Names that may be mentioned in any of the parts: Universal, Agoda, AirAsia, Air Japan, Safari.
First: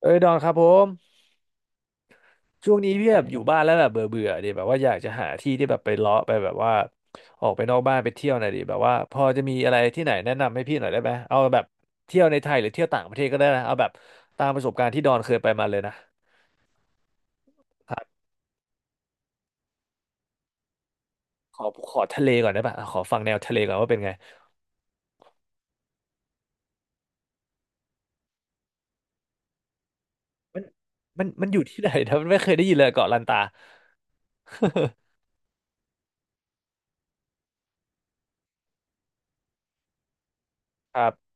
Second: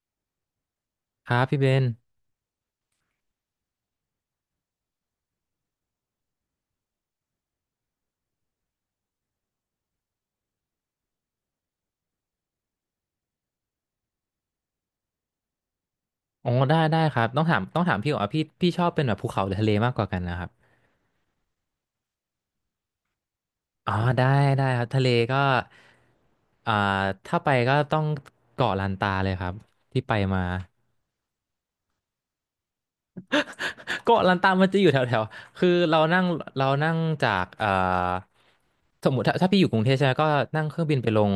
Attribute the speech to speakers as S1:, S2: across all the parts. S1: เอ้ยดอนครับผม
S2: ครับพี่เบน
S1: ช่วงนี้พี่แบบอยู่บ้านแล้วแบบเบื่อเบื่อดิแบบว่าอยากจะหาที่ที่แบบไปเลาะไปแบบว่าออกไปนอกบ้านไปเที่ยวหน่อยดิแบบว่าพอจะมีอะไรที่ไหนแนะนำให้พี่หน่อยได้ไหมเอาแบบเที่ยวในไทยหรือเที่ยวต่างประเทศก็ได้นะเอาแบบตามประสบการณ์ที่ดอนเคยไปมาเลยนะ
S2: อ๋อได้ได้ครับต้องถามต้อง
S1: ค
S2: ถาม
S1: รั
S2: พี่ก่อ
S1: บ
S2: นว่าพี่ชอบเป็นแบบภูเขาหรือทะเลมากกว่ากันนะครับ
S1: ขอขอทะเลก่อนได้ปะขอฟังแนวทะเลก่อนว่า
S2: อ๋อ
S1: เป็นไง
S2: ได้ได้ครับทะเลก็อ่าถ้าไปก็ต้องเกาะลันตาเลยครับที่ไปมา
S1: มันมันอยู่ที่ไหนนะมันไม่เคยได้ยินเลยเกาะลันตา
S2: เกาะลันตามันจะอยู่แถวๆ คือเรานั่งเรานั่งจากสมมติถ้าพี่อยู่กรุงเทพใช่ไหมก็นั่งเครื่องบิ
S1: ค
S2: นไป
S1: รั
S2: ล
S1: บ
S2: ง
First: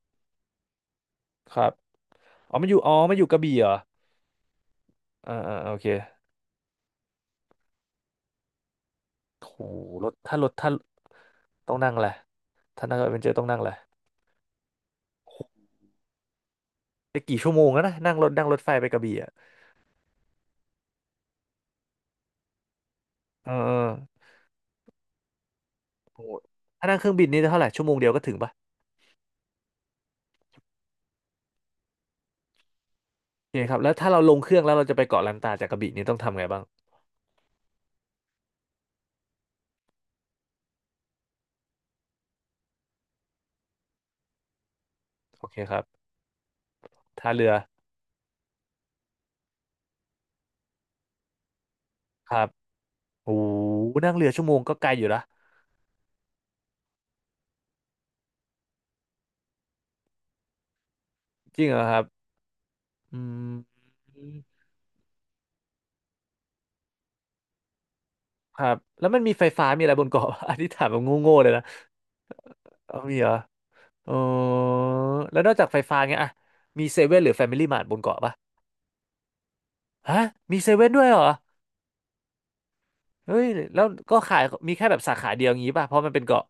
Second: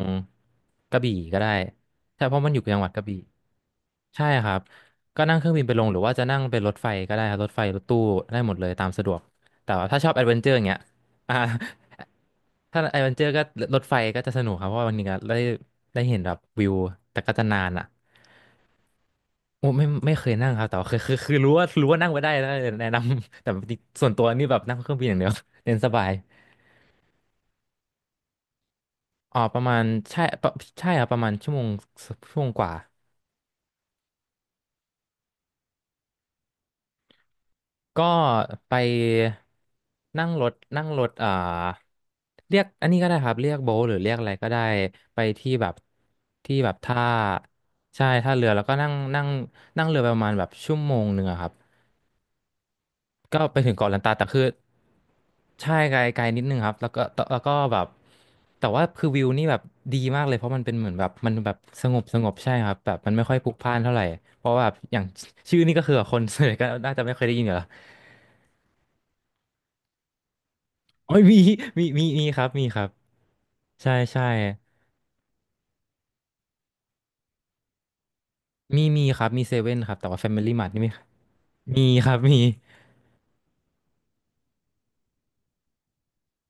S2: กระบี่ก็ได้
S1: ครับ
S2: ใช่เพราะมัน
S1: อ๋
S2: อ
S1: อ
S2: ยู่
S1: มันอ
S2: จั
S1: ยู่
S2: งหวัด
S1: อ๋อ
S2: กระ
S1: มั
S2: บี่
S1: นอยู่กระบี่เหรอ
S2: ใช่ครับก็
S1: อ่า
S2: นั่งเครื่อ
S1: อ่า
S2: งบิน
S1: โอ
S2: ไปล
S1: เค
S2: งหรือว่าจะนั่งเป็นรถไฟก็ได้ครับรถไฟรถตู้ได้หมดเลยตามสะดวก
S1: โห
S2: แต่ว่าถ้า
S1: ร
S2: ชอ
S1: ถ
S2: บแอดเว
S1: ถ้า
S2: น
S1: ร
S2: เจอ
S1: ถ
S2: ร์อย่าง
S1: ถ้า
S2: เงี้ย อ่า
S1: ต้องนั่งแหละไร
S2: ถ้า
S1: ถ้า
S2: แอ
S1: นั่ง
S2: ดเว
S1: เอ
S2: น
S1: เว
S2: เจ
S1: น
S2: อ
S1: เจอ
S2: ร์
S1: ร์
S2: ก็
S1: ต้องนั่งแหละ
S2: รถไฟก็จะสนุกครับเพราะว่าันนี้ก็ได้ได้เห็นแบบวิว
S1: ไป
S2: แต่ก็
S1: กี่
S2: จะ
S1: ชั่ว
S2: นา
S1: โมง
S2: น
S1: แล้
S2: อ่ะ
S1: วนะนั่งรถไฟไปกระบี่อ่ะ
S2: โอ้ไม่เคยนั่งครับแต่ว่าคือรู้ว่านั่งไปได้นะแนะนำ แต่
S1: เออเออ
S2: ส่วนตัวนี่แบบนั่งเครื่องบินอย่างเดียว เรียนสบาย
S1: โหถ้านั่งเครื่องบินนี่เท่าไหร่ชั่วโมงเดียวก็ถึงปะ
S2: อ๋อประมาณใช่ปะใช่ครับประมาณชั่วโมงชั่วโมงกว่า
S1: โอเคครับแล้วถ้าเราลงเครื่องแล้วเราจะไปเกาะลันตาจากกระบี่นี่ต้องทำไงบ้าง
S2: ก็ไปนั่งรถเรียกอันนี้ก็ได้ครับเรียกโบ๊ทหรือเรียกอะไรก็ได้ไป
S1: โอ
S2: ที่
S1: เค
S2: แบ
S1: ค
S2: บ
S1: รับ
S2: ที่แบบท่า
S1: ท่าเรือ
S2: ใช่ท่าเรือแล้วก็นั่งนั่งนั่งเรือไปประมาณแบบชั่วโมงหนึ่งอะครับ
S1: ครับโอ้
S2: ก็
S1: โห
S2: ไปถึงเกาะลัน
S1: นั่
S2: ตา
S1: ง
S2: แต่
S1: เรือ
S2: คื
S1: ชั่
S2: อ
S1: วโมงก็ไกลอยู่นะ
S2: ใช่ไกลไกลนิดนึงครับแล้วก็ตแล้วก็แบบแต่ว่าคือวิวนี่แบบดีมากเลยเพราะมันเป็นเหมือนแบบมันแบบ
S1: จริงเหร
S2: ส
S1: อค
S2: ง
S1: รั
S2: บ
S1: บ
S2: สงบใช่ครับแบบมัน
S1: อื
S2: ไม่ค่อยพลุ
S1: ม
S2: กพล่านเท่าไหร่เพราะว่าแบบอย่างชื่อนี่ก็คือคนส่วนใหญ่ก็น่าจะไม่เคยได้ยินอยู่แล้ว
S1: ครับแล้วมันมีไฟฟ้ามีอะไรบนเกาะ อันนี้ถามแบบ
S2: อ๋อ
S1: โง่
S2: มี
S1: ๆเลยนะ
S2: มีครับมีครับ
S1: เอามีเหรอ
S2: ใช่
S1: เออ
S2: ใช่
S1: แล้วนอกจากไฟฟ้าเงี้ยอะมีเซเว่นหรือแฟมิลี่มาร์ทบนเกาะปะ
S2: มีครับมีเซเว่นครับแต่
S1: ฮะ
S2: ว่าแฟมิลี่
S1: มี
S2: มาร์
S1: เซ
S2: ทนี่
S1: เว่
S2: ไม่
S1: นด้วยเหรอ
S2: มีครับมี
S1: เฮ้ยแล้วก็ขายมีแค่แบบสาขาเดียวงี้ป่ะเพราะมันเป็นเกาะ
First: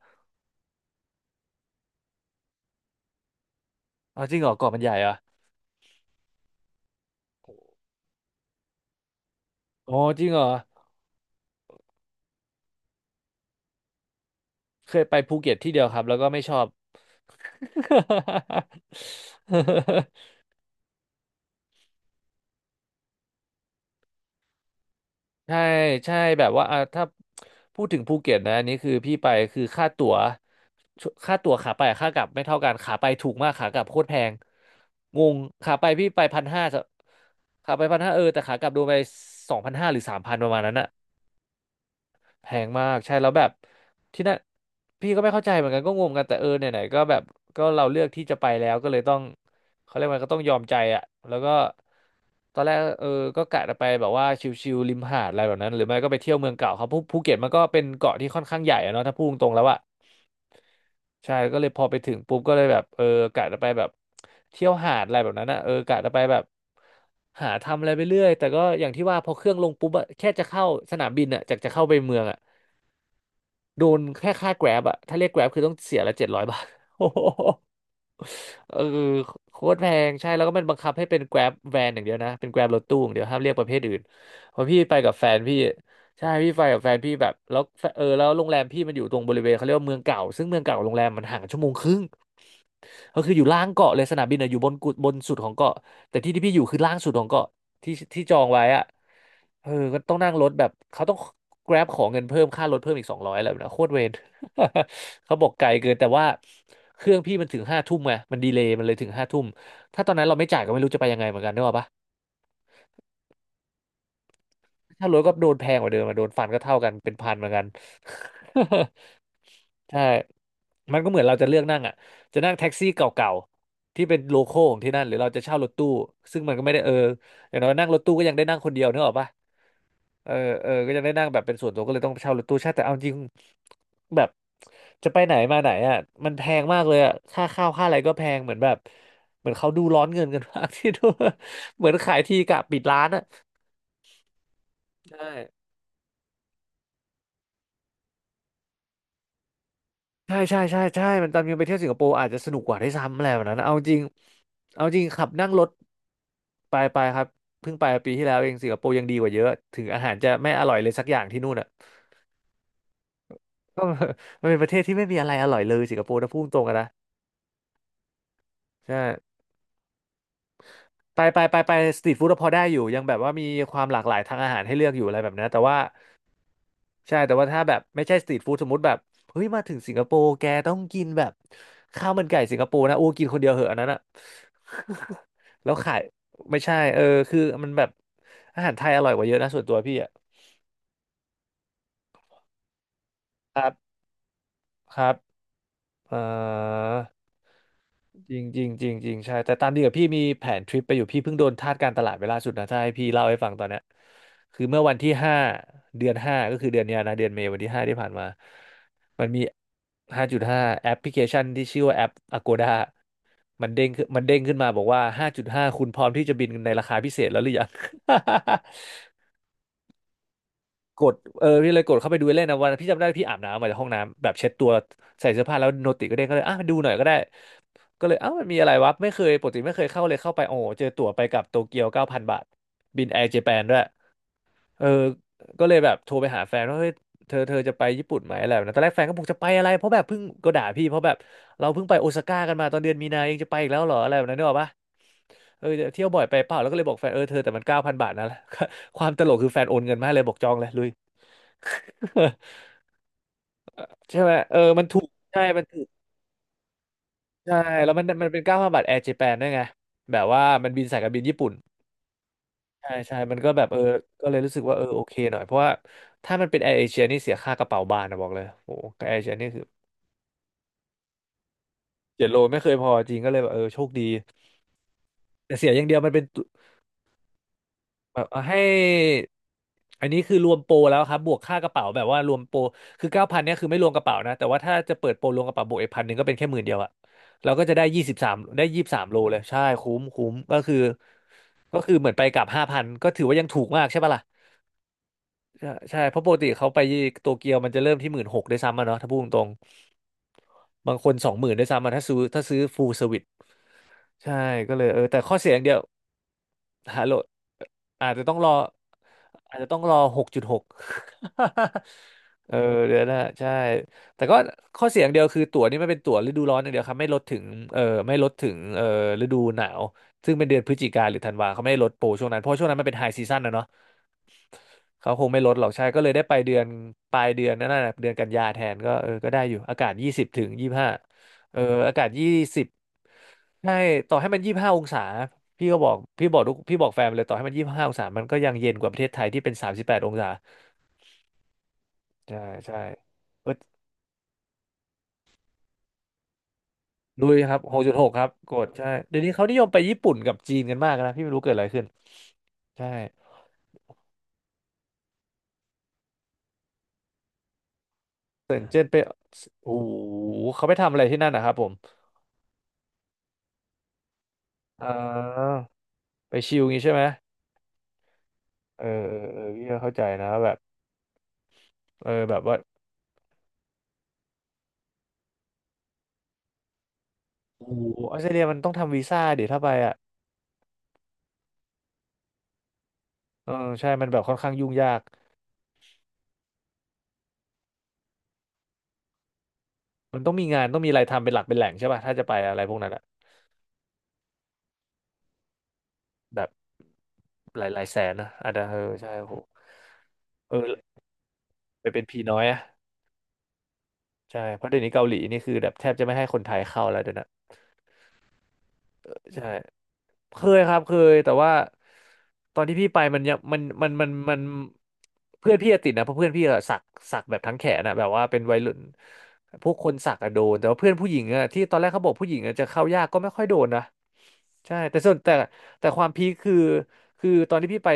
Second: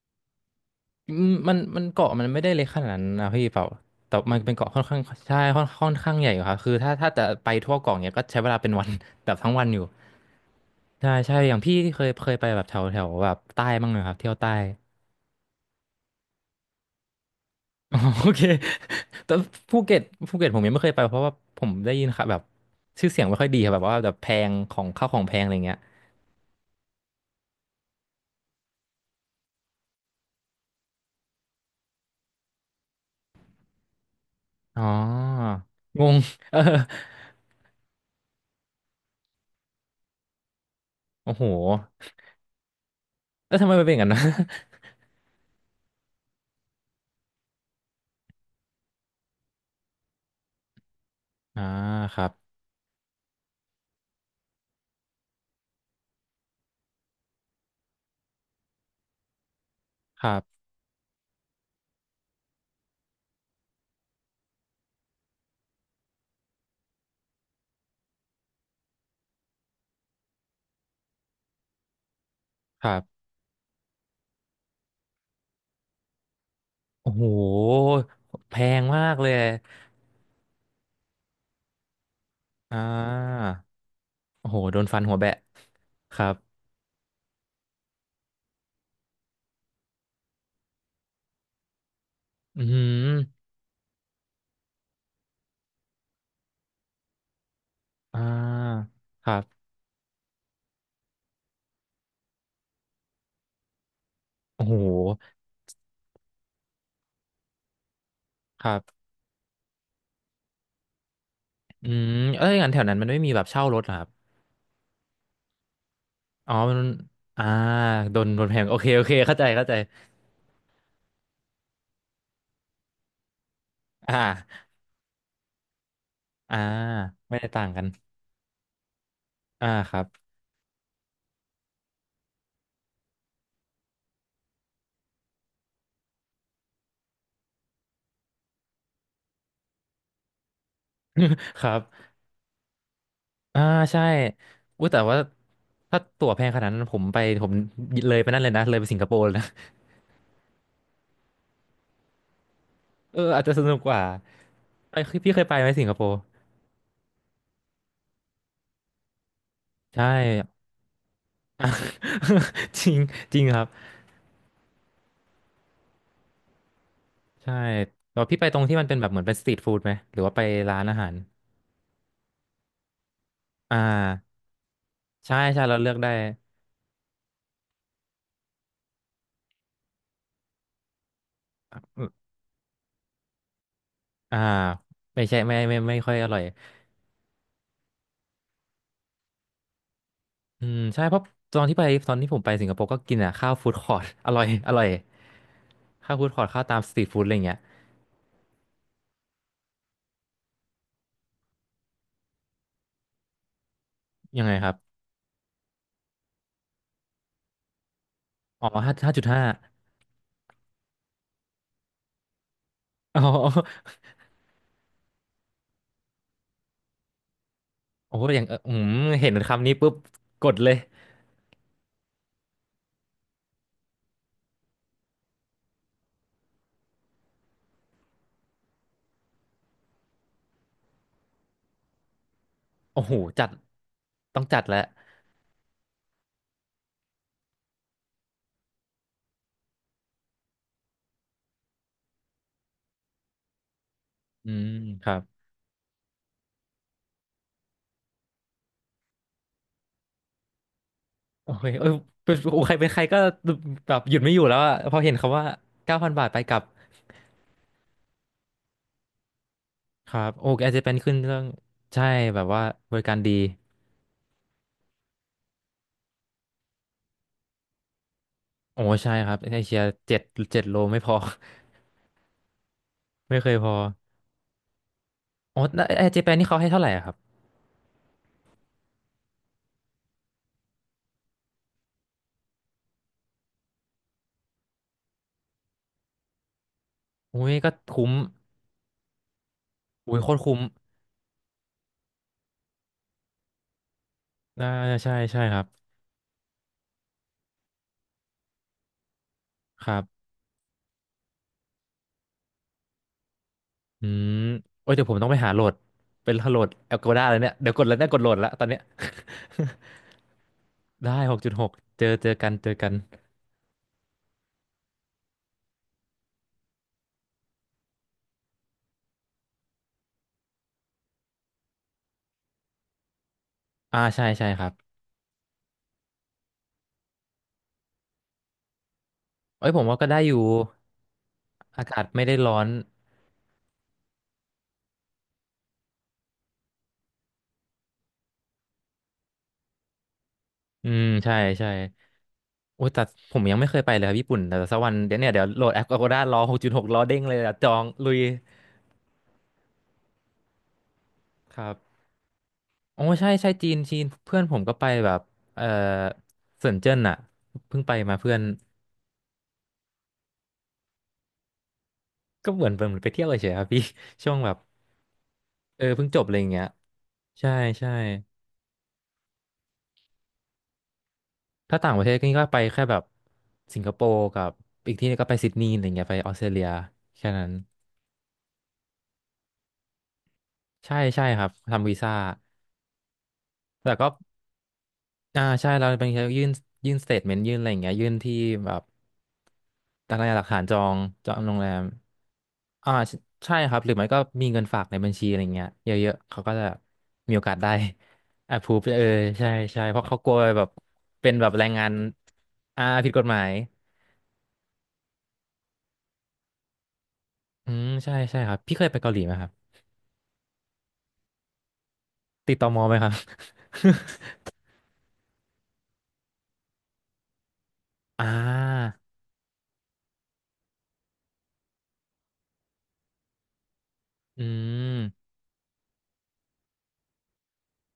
S2: อืมมันเกาะมันไม่ได้เล็กขนาดนั้นนะพี่เปล่าแต่
S1: อ๋อจ
S2: มั
S1: ริ
S2: น
S1: งเหร
S2: เป็
S1: อ
S2: นเกาะ
S1: เกาะ
S2: ค่
S1: มัน
S2: อน
S1: ใหญ่
S2: ข้าง
S1: เหรอ
S2: ใช่ค่อนข้างใหญ่อยู่ครับคือถ้าจะไปทั่วเกาะเนี้ยก็ใช้เวลาเป็นวัน แบบทั้งวันอยู่
S1: อ๋อจริงเหรอ
S2: ใช่ใช่อย่างพี่เคยไปแบบแถวแถวแบบใต้บ้างไหมครับเที่ยวใต้
S1: เคยไปภูเก็ตที่เดียวครับแล้วก็ไม่ชอบ
S2: อ๋อโอเคแต่ภูเก็ตภูเก็ตผมยังไม่เคยไปเพราะว่าผมได้ยินค่ะแบบชื่อเสียงไม่ค่อยดีครับแบบว่าแบบแพงของข้าวของแพง อะไร
S1: ใช่
S2: เงี้ย
S1: ใช่แบบว่าอ่ะถ้าพูดถึงภูเก็ตนะอันนี้คือพี่ไปคือค่าตั๋วขาไปกับค่ากลับไม่เท่ากันขาไปถูกมากขากลับโคตรแพง
S2: อ๋อ
S1: งงขาไป
S2: ง
S1: พี่
S2: ง
S1: ไปพัน
S2: เออ
S1: ห้าขาไปพันห้าเออแต่ขากลับโดนไป2,500หรือ3,000ประมาณนั้นอะ
S2: โอ้โห
S1: แพงมากใช่แล้วแบบ
S2: แล้วทำไมมันเป็นอย่างนั้น
S1: ที่
S2: นะ
S1: นั่นพี่ก็ไม่เข้าใจเหมือนกันก็งงกันแต่เออไหนๆก็แบบก็เราเลือกที่จะไปแล้วก็เลยต้องเขาเรียกว่าก็ต้องยอมใจอ่ะแล้วก็
S2: อ่าครับ
S1: ตอนแรกเออก็กะจะไปแบบว่าชิลๆริมหาดอะไรแบบนั้นหรือไม่ก็ไปเที่ยวเมืองเก่าเขาภูเก็ตมันก็เป็นเกาะที่ค่อนข้างใหญ่อะเนาะถ้าพูดตรงๆแล้วอ่ะ
S2: ครับ
S1: ใช่ก็เลยพอไปถึงปุ๊บก็เลยแบบเออกะจะไปแบบเที่ยวหาดอะไรแบบนั้นอ่ะเออกะจะไปแบบหาทำอะไรไปเรื่อยแต่ก็อย่างที่ว่าพอเครื่องลงปุ๊บอะแค่จะเข้าสนามบินอ่ะจากจะเข้าไปเมืองอ่ะ
S2: ครับ
S1: โดนแค่ค่าแกร็บอะถ้าเรียกแกร็บคือต้องเสียละ700 บาท โอ้
S2: โอ้โห
S1: โห
S2: แพ
S1: เออ
S2: งมากเลย
S1: โคตรแพงใช่แล้วก็มันบังคับให้เป็นแกร็บแวนอย่างเดียวนะเป็นแกร็บ
S2: อ่
S1: รถตู้อย่างเดียวห้าม
S2: า
S1: เรียกประเภทอื่น
S2: โอ้โห
S1: เพราะ
S2: โด
S1: พี่
S2: น
S1: ไป
S2: ฟัน
S1: กั
S2: หั
S1: บ
S2: ว
S1: แฟ
S2: แบะ
S1: นพี่
S2: ครั
S1: ใช่
S2: บ
S1: พี่ไปกับแฟนพี่แบบแล้วแฟเออแล้วโรงแรมพี่มันอยู่ตรงบริเวณเขาเรียกว่าเมืองเก่าซึ่งเมืองเก่ากับโรงแรมมันห่างชั่วโมงครึ่ง
S2: อื
S1: ก็คืออ
S2: ม
S1: ยู่ล่างเกาะเลยสนามบินอะอยู่บนกุบนสุดของเกาะแต่ที่ที่พี่อยู่คือล่างสุดของเกาะที่
S2: อ่
S1: ที่จองไว้อะ
S2: าครับ
S1: เออก็ต้องนั่งรถแบบเขาต้อง Grab ขอเงินเพิ่มค่ารถเพิ่มอีก200อะไรแบบนั้โคตรเวร
S2: โอ้โห
S1: เขาบอกไกลเกินแต่ว่าเครื่องพี่มันถึงห้าทุ่มไงมันดีเล
S2: ค
S1: ย์
S2: รั
S1: มันเลย
S2: บ
S1: ถึงห้าทุ่มถ้าตอนนั้นเราไม่จ่ายก็ไม่รู้จะไปยังไงเหมือนกันนึกออก
S2: อื
S1: ปะ
S2: มเอ้ยงั้นแถวนั้นมันไม่มีแบบเช่ารถเหรอครับ
S1: ถ้ารถก็โดนแพงกว่าเดิมอะโดนฟัน
S2: อ๋อ
S1: ก็
S2: มั
S1: เท่า
S2: น
S1: กันเป็นพันเห
S2: อ่า
S1: มือนกัน
S2: โดนแพงโอเคเข้าใจ
S1: ใช่มันก็เหมือนเราจะเลือกนั่งอ่ะจะนั่งแท็กซี่เก่าๆที่
S2: อ่
S1: เป็นโลคอล
S2: า
S1: ของที่นั่นหรือเราจะเช่ารถตู้ซึ่งมั
S2: อ่า
S1: นก็ไม่ได้เออ
S2: ไม่ได้
S1: อย่าง
S2: ต่าง
S1: น้อย
S2: กัน
S1: นั่งรถตู้ก็ยังได้นั่งคนเดียวนึกออกปะ
S2: ครับ
S1: เออเออก็จะได้นั่งแบบเป็นส่วนตัวก็เลยต้องเช่ารถตู้ใช่าแต่เอาจริงแบบจะไปไหนมาไหนอ่ะมันแพงมากเลยอ่ะค่าข้าวค่าอะไรก็แพงเหมือนแบบเหมือนเขาดูร้อนเงินกันมาก ที่ดู
S2: ครับ
S1: เหมือนขายทีกะปิดร้านอ่ะ
S2: อ่าใช่อุ้ยแต่ว่า
S1: ใช่
S2: ถ้าตั๋วแพงขนาดนั้นผมไปผมเลยไปนั่นเลยนะเลยไปสิงคโปร์เลยนะ
S1: ใช่ใช่ใช่ใช่มันตอนนีไปเที่ยวสิงคโปร์อาจจะสนุกกว่าได้วยซ้ำ
S2: เอ
S1: อะไร
S2: อ
S1: แบ
S2: อาจ
S1: บ
S2: จะ
S1: นั้น
S2: ส
S1: นะ
S2: นุ
S1: เอา
S2: กก
S1: จริ
S2: ว่า
S1: งเอา
S2: ไป
S1: จริงขับ
S2: พี่เคย
S1: นั่ง
S2: ไป
S1: ร
S2: ไหม
S1: ถ
S2: สิงคโปร์
S1: ไปไปครับเพิ่งไปปีที่แล้วเองสิงคโปร์ยังดีกว่าเยอะถึงอา
S2: ใช่
S1: หารจะไม่อร่อยเลยสักอย่างที่นู่น
S2: อ่ะ
S1: อ่ะ
S2: จริงจริงครับ
S1: ก็ มันเป็นประเทศที่ไม่มีอะไรอร่อยเลยสิงคโปร์นะพูดตรงกันนะ
S2: ใช่แต่ว่าพี่ไปตรงที่มันเป็น
S1: ใช่
S2: แบบเหมือนเป็นสตรีทฟู้ดไหมหรือว่าไปร้านอาหาร
S1: ไปไปไปไปสตรีทฟู้ดพอได้อยู่ยังแบบว่ามีค
S2: อ่
S1: วามหลากหลายทา
S2: า
S1: งอาหารให้เลือกอยู่อะไรแบ
S2: ใช่
S1: บนั้นแต่
S2: ใช่เรา
S1: ว่า
S2: เลือกได้
S1: ใช่แต่ว่าถ้าแบบไม่ใช่สตรีทฟู้ดสมมติแบบเฮ้ยมาถึงสิงคโปร์แกต้องกินแบบ
S2: อื
S1: ข้า
S2: ม
S1: วมันไก่สิงคโปร์นะโอ้กินคนเดียวเหอะอันนั้นอะ
S2: อ่าไม่ใช่ไม่
S1: แล้
S2: ไม่
S1: ว
S2: ไม่
S1: ขา
S2: ไม่
S1: ย
S2: ค่อยอร่อย
S1: ไม่ใช่เออคือมันแบบอาหารไทยอร่อยกว่าเยอะนะส่วนตัวพี่อะ
S2: อืมใช่เพราะตอนที่ไปตอนที่ผมไปสิงคโปร์ก็กินอ่ะข้าว
S1: ครั
S2: ฟู้ดคอ
S1: บ
S2: ร์ต อร่อยอร่อย
S1: ครับ
S2: ข้าว
S1: เอ่
S2: ฟู้ดคอร์ตข้าวตามส
S1: อ
S2: ตรีทฟู้ดอะไรอย่างเงี้ย
S1: จริงจริงจริงจริงใช่แต่ตามดีกับพี่มีแผนทริปไปอยู่พี่เพิ่งโดนทาสการตลาดไปล่าสุดนะถ้าให้พี่เล่าให้ฟังตอนเนี้ย
S2: ยังไง
S1: คือ
S2: ครับ
S1: เมื่อวันที่ห้าเดือน 5ก็คือเดือนเนี้ยนะเดือนเมษวันที่ห้าที่ผ่านมา
S2: อ๋อห้าห้าจุ
S1: มั
S2: ด
S1: น
S2: ห้า
S1: มี ห้าจุดห้าแอปพลิเคชันที่ชื่อว่าแอป Agoda
S2: อ๋อ
S1: มันเด้งขึ้นมาบอกว่าห้าจุดห้าคุณพร้อมที่จะบินในราคาพิเศษแล้วหรือยัง
S2: โอ้โหอย่างเอออืมเห็นคำนี้ปุ๊บกดเลย
S1: กดเออพี่เลยกดเข้าไปดูเล่นนะวันพี่จำได้พี่อาบน้ำมาจากห้องน้ำแบบเช็ดตัวใส่เสื้อผ้าแล้วโนติก็เด้งก็เลยอ่ะดูหน่อยก็ได้ ก็เลยเอ้ามันมีอะไรวะไม่เคยปกติไม่เคยเข้าเลยเข้าไปโอ้โหเจอตั๋วไปกับโตเกียวเก้าพันบาท
S2: โอ้
S1: บิน
S2: โห
S1: แอร์เจ
S2: จัด
S1: แปนด้วย
S2: ต้องจัดแล้ว
S1: เออก็เลยแบบโทรไปหาแฟนว่าเฮ้ยเธอจะไปญี่ปุ่นไหมอะไรแบบนั้นตอนแรกแฟนก็บอกจะไปอะไรเพราะแบบเพิ่งก็ด่าพี่เพราะแบบเราเพิ่งไปโอซาก้ากันมาตอนเดือนมีนาเองจะไปอีกแล้วเหรออะไรแบบนั้นนึก
S2: อื
S1: ออก
S2: ม
S1: ปะ
S2: ครับ
S1: เออเที่ยวบ่อยไปเปล่าแล้วก็เลยบอกแฟนเออเธอแต่มันเก้าพันบาทนะ ความตลกคือแฟนโอนเงินมาให้เลยบอกจองเลยลุย
S2: โอเคเออเป็นโอ้ใครเป็นใครก็แบบหยุ
S1: ใช่
S2: ดไม่
S1: ไหม
S2: อยู่แล้
S1: เอ
S2: ว
S1: อ
S2: อะ
S1: มัน
S2: พอ
S1: ถูก
S2: เห็นคำ
S1: ใช่
S2: ว่า
S1: มันถูก
S2: เก้าพันบาทไปกลับ
S1: ใช่แล้วมันเป็นเก้าพันบาทแอร์เจแปนด้วยไง
S2: ค
S1: แบ
S2: รั
S1: บ
S2: บ
S1: ว่า
S2: โอ้แอ
S1: มัน
S2: ร์เจ
S1: บิน
S2: แปน
S1: สายกา
S2: ขึ้
S1: ร
S2: น
S1: บิน
S2: เรื่
S1: ญี่
S2: อง
S1: ปุ่น
S2: ใช่แบบว่า
S1: ใช่
S2: บริกา
S1: ใช่
S2: รดี
S1: มันก็แบบเออก็เลยรู้สึกว่าเออโอเคหน่อยเพราะว่าถ้ามันเป็นแอร์เอเชียนี่เสียค่ากระเป๋าบานนะบอกเลยโอ้
S2: โอ้ใช่
S1: แอร์เอ
S2: ค
S1: เชี
S2: รั
S1: ย
S2: บใน
S1: นี่
S2: เอ
S1: คือ
S2: เชียเจ็ดเจ็ดโลไม่พอ
S1: 7 โลไม่เคยพอจริง ก็
S2: ไม่
S1: เลย
S2: เค
S1: แบบ
S2: ย
S1: เออ
S2: พอ
S1: โชคดีแต่
S2: อ๋อ
S1: เสียอ
S2: แล้
S1: ย่า
S2: ว
S1: งเดียว
S2: แอ
S1: มั
S2: ร์
S1: น
S2: เจ
S1: เป็น
S2: แปน
S1: ตุ
S2: นี่เขาให้เท่าไหร่อะครับ
S1: แบบเอาให้อันนี้คือรวมโปรแล้วครับบวกค่ากระเป๋าแบบว่ารวมโปรคือเก้าพันเนี่ยคือไม่รวมกระเป๋านะแต่ว่าถ้าจะเปิดโปรรวมกระเป๋าบวกอีก1,000ก็เป็นแค่10,000อะ
S2: อุ้
S1: เรา
S2: ย
S1: ก็
S2: ก็
S1: จะได้ยี่
S2: คุ้ม
S1: สิบสามได้23 โลเลยใช่คุ้ม
S2: อุ้ย
S1: คุ้
S2: โค
S1: ม
S2: ตรคุ้
S1: ก็
S2: ม
S1: คือก็คือเหมือนไปกลับ5,000ก็ถือว่ายังถูกมากใช่ปะล่ะ
S2: อ่าใช่ใช่ครับ
S1: ใช่ใช่เพราะปกติเขาไปโตเกียวมันจะเริ่มที่16,000ด้วยซ้ำอะเนาะถ้าพูดตรง
S2: ครับ
S1: ๆบางคน20,000ด้วยซ้ำอะถ้าซื้อฟูลเซอร์วิส
S2: อื
S1: ใช่
S2: ม
S1: ก็เลย
S2: โอ้ย
S1: เออ
S2: เดี๋ยวผ
S1: แต่
S2: มต้อง
S1: ข้อ
S2: ไป
S1: เสี
S2: หา
S1: ยอ
S2: โหล
S1: ย่างเดี
S2: ด
S1: ยว
S2: เป็นโหลด
S1: ฮัลโหล
S2: Agoda เลยเนี่ยเดี๋ยวกดแล้วเนี่ย
S1: อา
S2: ก
S1: จ
S2: ด
S1: จะ
S2: โหล
S1: ต้อ
S2: ด
S1: ง
S2: แล้
S1: ร
S2: ว
S1: อ
S2: ตอนเนี้ย
S1: อาจจะต้องรอหกจุดหก
S2: ได้หกจุดหกเจอเจอกั น
S1: เออ
S2: เจอกัน
S1: เดี๋ยวนะใช่ แต่ก็ข้อเสียอย่างเดียวคือตั๋วนี่ไม่เป็นตั๋วฤดูร้อนอย่างเดียวครับไม่ลดถึงเออไม่ลดถึงเออฤดูหนาว ซึ่งเป็นเดือนพฤศจิกาหรือธันวาเขาไม่ได้ลดโปรช่วงนั้นเพราะช่วงนั้นมันเป็นไฮซีซั่นนะเนาะ
S2: ใช่ใช่ครับ
S1: เขาคงไม่ลดหรอกใช่ก็เลยได้ไปเดือนปลายเดือนนั่นน่ะเดือนกันยาแทนก็เออก็ได้อยู่
S2: เอ้ย
S1: อา
S2: ผม
S1: กาศ
S2: ว่าก็
S1: ยี่
S2: ได้
S1: สิบ
S2: อยู่
S1: ถึงยี่ห้าเออ
S2: อา
S1: อา
S2: กา
S1: กา
S2: ศ
S1: ศ
S2: ไม่
S1: ยี่
S2: ได้ร้อ
S1: สิ
S2: น
S1: บใช่ต่อให้มันยี่ห้าองศาพี่ก็บอกพี่บอกทุกพี่บอกแฟนเลยต่อให้มันยี่ห้าองศามันก็ยังเย็นกว่าประเทศไทยที่เป็น38 องศา
S2: อืมใช่ใช่
S1: ใช่ใช่
S2: โอ้ยแต่ผม
S1: เออ
S2: ยังไม่เคยไปเลยครับญี่ปุ่นแต่สักวันเดี๋ยวเนี่ยเดี๋ยวโหลดแอป Agoda รอหกจุดหกรอเด้ง
S1: ลุ
S2: เล
S1: ย
S2: ย
S1: ค
S2: อะ
S1: รับ
S2: จอ
S1: หก
S2: ง
S1: จุดห
S2: ลุ
S1: ก
S2: ย
S1: ครับกดใช่เดี๋ยวนี้เขานิยมไปญี่ปุ่นกับจีนกันมากนะพี่ไม่รู้เกิด
S2: ค
S1: อะไร
S2: รั
S1: ขึ้น
S2: บ
S1: ใช่
S2: โอ้ใช่ใช่จีนจีนเพื่อนผมก็ไปแบบเออเซินเจิ้นอะเพิ่งไปมาเพื่อน
S1: เซินเจิ้นไปโอ้โหเขาไปทำอะไรที่นั่นนะครับผม
S2: ก็เหมือนไปเที่ยวเฉยๆครับพี่ ช่วงแบบ
S1: อ่า
S2: เออเพิ่งจบอะ
S1: ไป
S2: ไรอย่าง
S1: ชิ
S2: เงี้
S1: ล
S2: ย
S1: งี้ใช่ไหม
S2: ใช่ใช่
S1: เออเออเออพี่ก็เข้าใจนะแบบ
S2: ถ้าต่างประเท
S1: เอ
S2: ศ
S1: อ
S2: ก็
S1: แบ
S2: นี่
S1: บ
S2: ก็
S1: ว่า
S2: ไปแค่แบบสิงคโปร์กับอีกที่นึงก็ไปซิดนีย์อะไรเงี้ยไปออสเตรเลียแค่นั้น
S1: โอ้โหออสเตรเลียมันต้องทำวีซ่าเดี๋ยวถ้าไปอ่ะ
S2: ใช่ใช่ครับทำวีซ่า
S1: เออ
S2: แต่
S1: ใช่มั
S2: ก็
S1: นแบบค่อนข้างยุ่งยาก
S2: ใช่เราเป็นยื่นยื่นสเตทเมนต์ยื่นอะไรอย่างเงี้ยยื่นที่แบบอะา
S1: มัน
S2: ราง
S1: ต้อง
S2: หลั
S1: มี
S2: กฐาน
S1: งาน
S2: จ
S1: ต้
S2: อ
S1: องมี
S2: ง
S1: อะไรทำ
S2: จ
S1: เป็
S2: อ
S1: นห
S2: ง
S1: ลัก
S2: โร
S1: เป็
S2: ง
S1: นแห
S2: แร
S1: ล่ง
S2: ม
S1: ใช่ป่ะถ้าจะไปอะไรพวกนั้นอะ
S2: ใช่ใช่ครับหรือไม่ก็มีเงินฝากในบัญชีอะไรเงี้ยเยอะๆเขา
S1: แบ
S2: ก็
S1: บ
S2: จะมีโอกาส
S1: หลา
S2: ได้
S1: ยหลายแสนนะอา จจะเออ
S2: approve เออ
S1: ใช่โอ้โห
S2: ใช่ใช่เพราะเขากลัว
S1: เอ
S2: แบบ
S1: อ
S2: เป็นแบบแรงงา
S1: ไป
S2: น
S1: เป็นพีน้อยอะ
S2: ผิดกฎหมาย
S1: ใช่เพราะเดี๋ยวนี้เกาหลีนี่คือแบบแทบจะไม่ให้คนไทยเข้าแล้วเดี๋ยวนะ
S2: อืมใช่ใช่ครับพี่เคยไปเกาหลีไหมค
S1: ใช่
S2: รับ
S1: เคยครับเคยแต่ว่า
S2: ติด
S1: ตอน
S2: ต่อ
S1: ที่
S2: มอ
S1: พี่
S2: ไหม
S1: ไป
S2: ครับ
S1: มันยังมันมันมันมันเพื่อนพี่อะติดนะเพราะเพื่อนพี่อะสักแบบทั้งแขนอะแบบ
S2: อ่
S1: ว่าเป็นวัยรุ่น
S2: า
S1: พวกคนสักอะโดนแต่ว่าเพื่อนผู้หญิงอะที่ตอนแรกเขาบอกผู้หญิงอะจะเข้ายากก็ไม่ค่อยโดนนะ
S2: อื
S1: ใช่แต่
S2: ม
S1: ส่วนแต่แต่ความพีคคือตอนที่พี่ไป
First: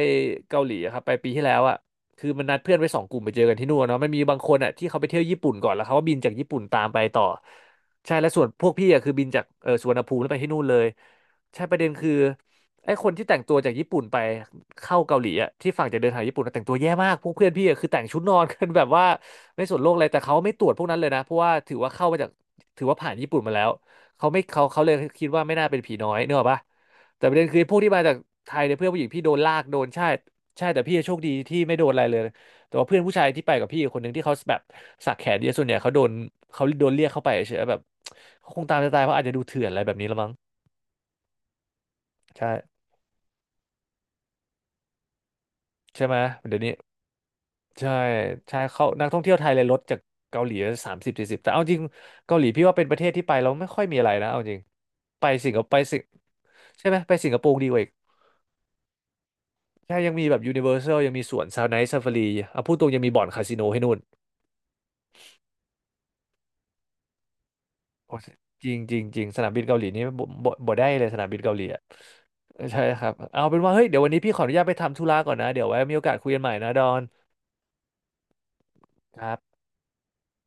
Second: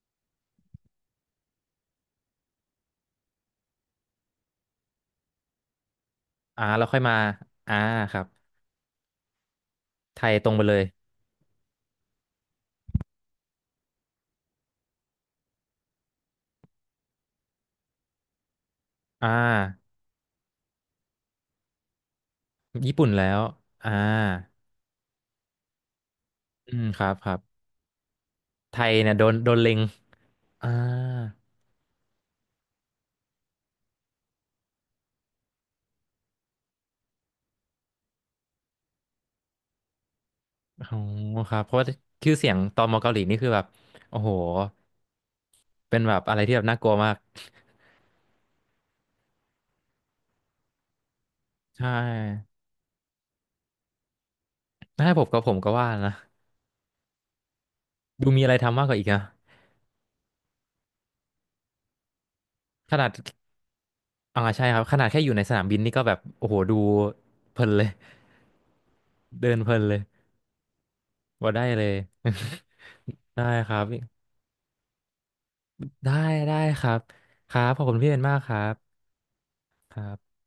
S1: เกาหลีอะครับไปปีที่แล้วอะคือมันนัดเพื่อนไว้สองกลุ่มไปเจอกันที่นู่นเนาะมันมีบางคนอะที่เขาไปเที่ยวญี่ปุ่นก่อนแล้วเขาก็บินจากญี่ปุ่นตา
S2: แล้ว
S1: ม
S2: ค่อ
S1: ไป
S2: ยมา
S1: ต่อ
S2: อ่า
S1: ใช่
S2: ครับ
S1: และส่วนพวกพี่อะคือบินจากสุวรรณภู
S2: ไท
S1: มิแล้ว
S2: ย
S1: ไป
S2: ตร
S1: ที่
S2: ง
S1: นู่
S2: ไป
S1: น
S2: เล
S1: เล
S2: ย
S1: ย ใช่ประเด็นคือไอ้คนที่แต่งตัวจากญี่ปุ่นไปเข้าเกาหลีอ่ะที่ฝั่งจะเดินทางญี่ปุ่นนะแต่งตัวแย่มากพวกเพื่อนพี่อะคือแต่งชุดนอนกันแบบว่า
S2: อ่า
S1: ไม่สนโลกอะไรแต่เขาไม่ตรวจพวกนั้นเลยนะเพราะว่าถือว่าเข้ามาจากถือ
S2: ญี่
S1: ว่า
S2: ปุ่น
S1: ผ่าน
S2: แล้
S1: ญี่ปุ่
S2: ว
S1: นมาแล้ว
S2: อ่า
S1: เขาเลยคิดว่าไม่น่าเป็นผีน้อยเนกอะปะ
S2: อืมครับ
S1: แต่
S2: ค
S1: ป
S2: รั
S1: ระเด็น
S2: บ
S1: คือพวกที่มาจากไทยเนี่ย
S2: ไท
S1: เพื่อน
S2: ย
S1: ผู้หญิง
S2: เนี่ย
S1: พี่
S2: โด
S1: โด
S2: น
S1: น
S2: โด
S1: ลา
S2: น
S1: ก
S2: เล็
S1: โด
S2: ง
S1: นใช่ใช่
S2: อ่า
S1: แต่พี่โชคดีที่ไม่โดนอะไรเลยแต่ว่าเพื่อนผู้ชายที่ไปกับพี่คนหนึ่งที่เขาแบบสักแขนเยอะส่วนใหญ่เขาโดนเขาโดนเรียกเข้าไปเฉยๆแบบเขาคงตามจะตายเพราะอาจจะดูเถื่อนอะไรแบบนี้ละมั้ง
S2: โอ้โหครับเพราะว่าชื่อเสี
S1: ใช่
S2: ยงตอมอเกาหลีนี่คือแบบโอ้โหเป็น
S1: ใช่
S2: แบ
S1: ไหม
S2: บอะไรที่
S1: เดี๋ย
S2: แบ
S1: ว
S2: บ
S1: นี้
S2: น่ากลัวมาก
S1: ใช่ใช่เขานักท่องเที่ยวไทยเลยลดจากเกาหลี30-40แต่เอาจริง
S2: ใช่
S1: เกาหลีพี่ว่าเป็นประเทศที่ไปแล้วไม่ค่อยมีอะไรนะเอาจริง
S2: ถ้าให้ผ
S1: ไป
S2: มก็ผ
S1: สิง
S2: ม
S1: คโป
S2: ก็
S1: ร์ไป
S2: ว่า
S1: สิง
S2: นะ
S1: ใช่ไหมไปสิงคโปร์ดีกว่าอีก
S2: ดูมีอะไรทำมากกว่าอีกนะ
S1: ใช่ยังมีแบบยูนิเวอร์แซลยังมีสวนซาวไนท์ซาฟารีเอาพูดตรง
S2: ข
S1: ยัง
S2: นาด
S1: มีบ่อนคาสิโนให้นู่น
S2: ใช่ครับขนาดแค่อยู่ในสนามบินนี่ก็แบบโอ้โหดูเพลินเลย
S1: โอ้จริงจริงจริงส นา
S2: เดิ
S1: ม
S2: น
S1: บิน
S2: เพลิ
S1: เกาห
S2: น
S1: ลี
S2: เลย
S1: นี่บ่ได้เลยสนามบิน
S2: ว่า
S1: เกาห
S2: ได้
S1: ลีอ่ะ
S2: เลย
S1: ใช่ครับ
S2: ได้
S1: เอาเป็น
S2: ค
S1: ว่า
S2: รั
S1: เฮ้ยเดี๋ยววัน
S2: บ
S1: นี้พี่ขออนุญาตไปทำธุระก่อนนะเดี๋ยวไว้มีโอ
S2: ได้
S1: กาสคุยกันใหม่
S2: ได้
S1: นะด
S2: ค
S1: อ
S2: รับ
S1: น
S2: ครับขอบคุณพี่เป็นมากครับ
S1: ครับ
S2: ครับ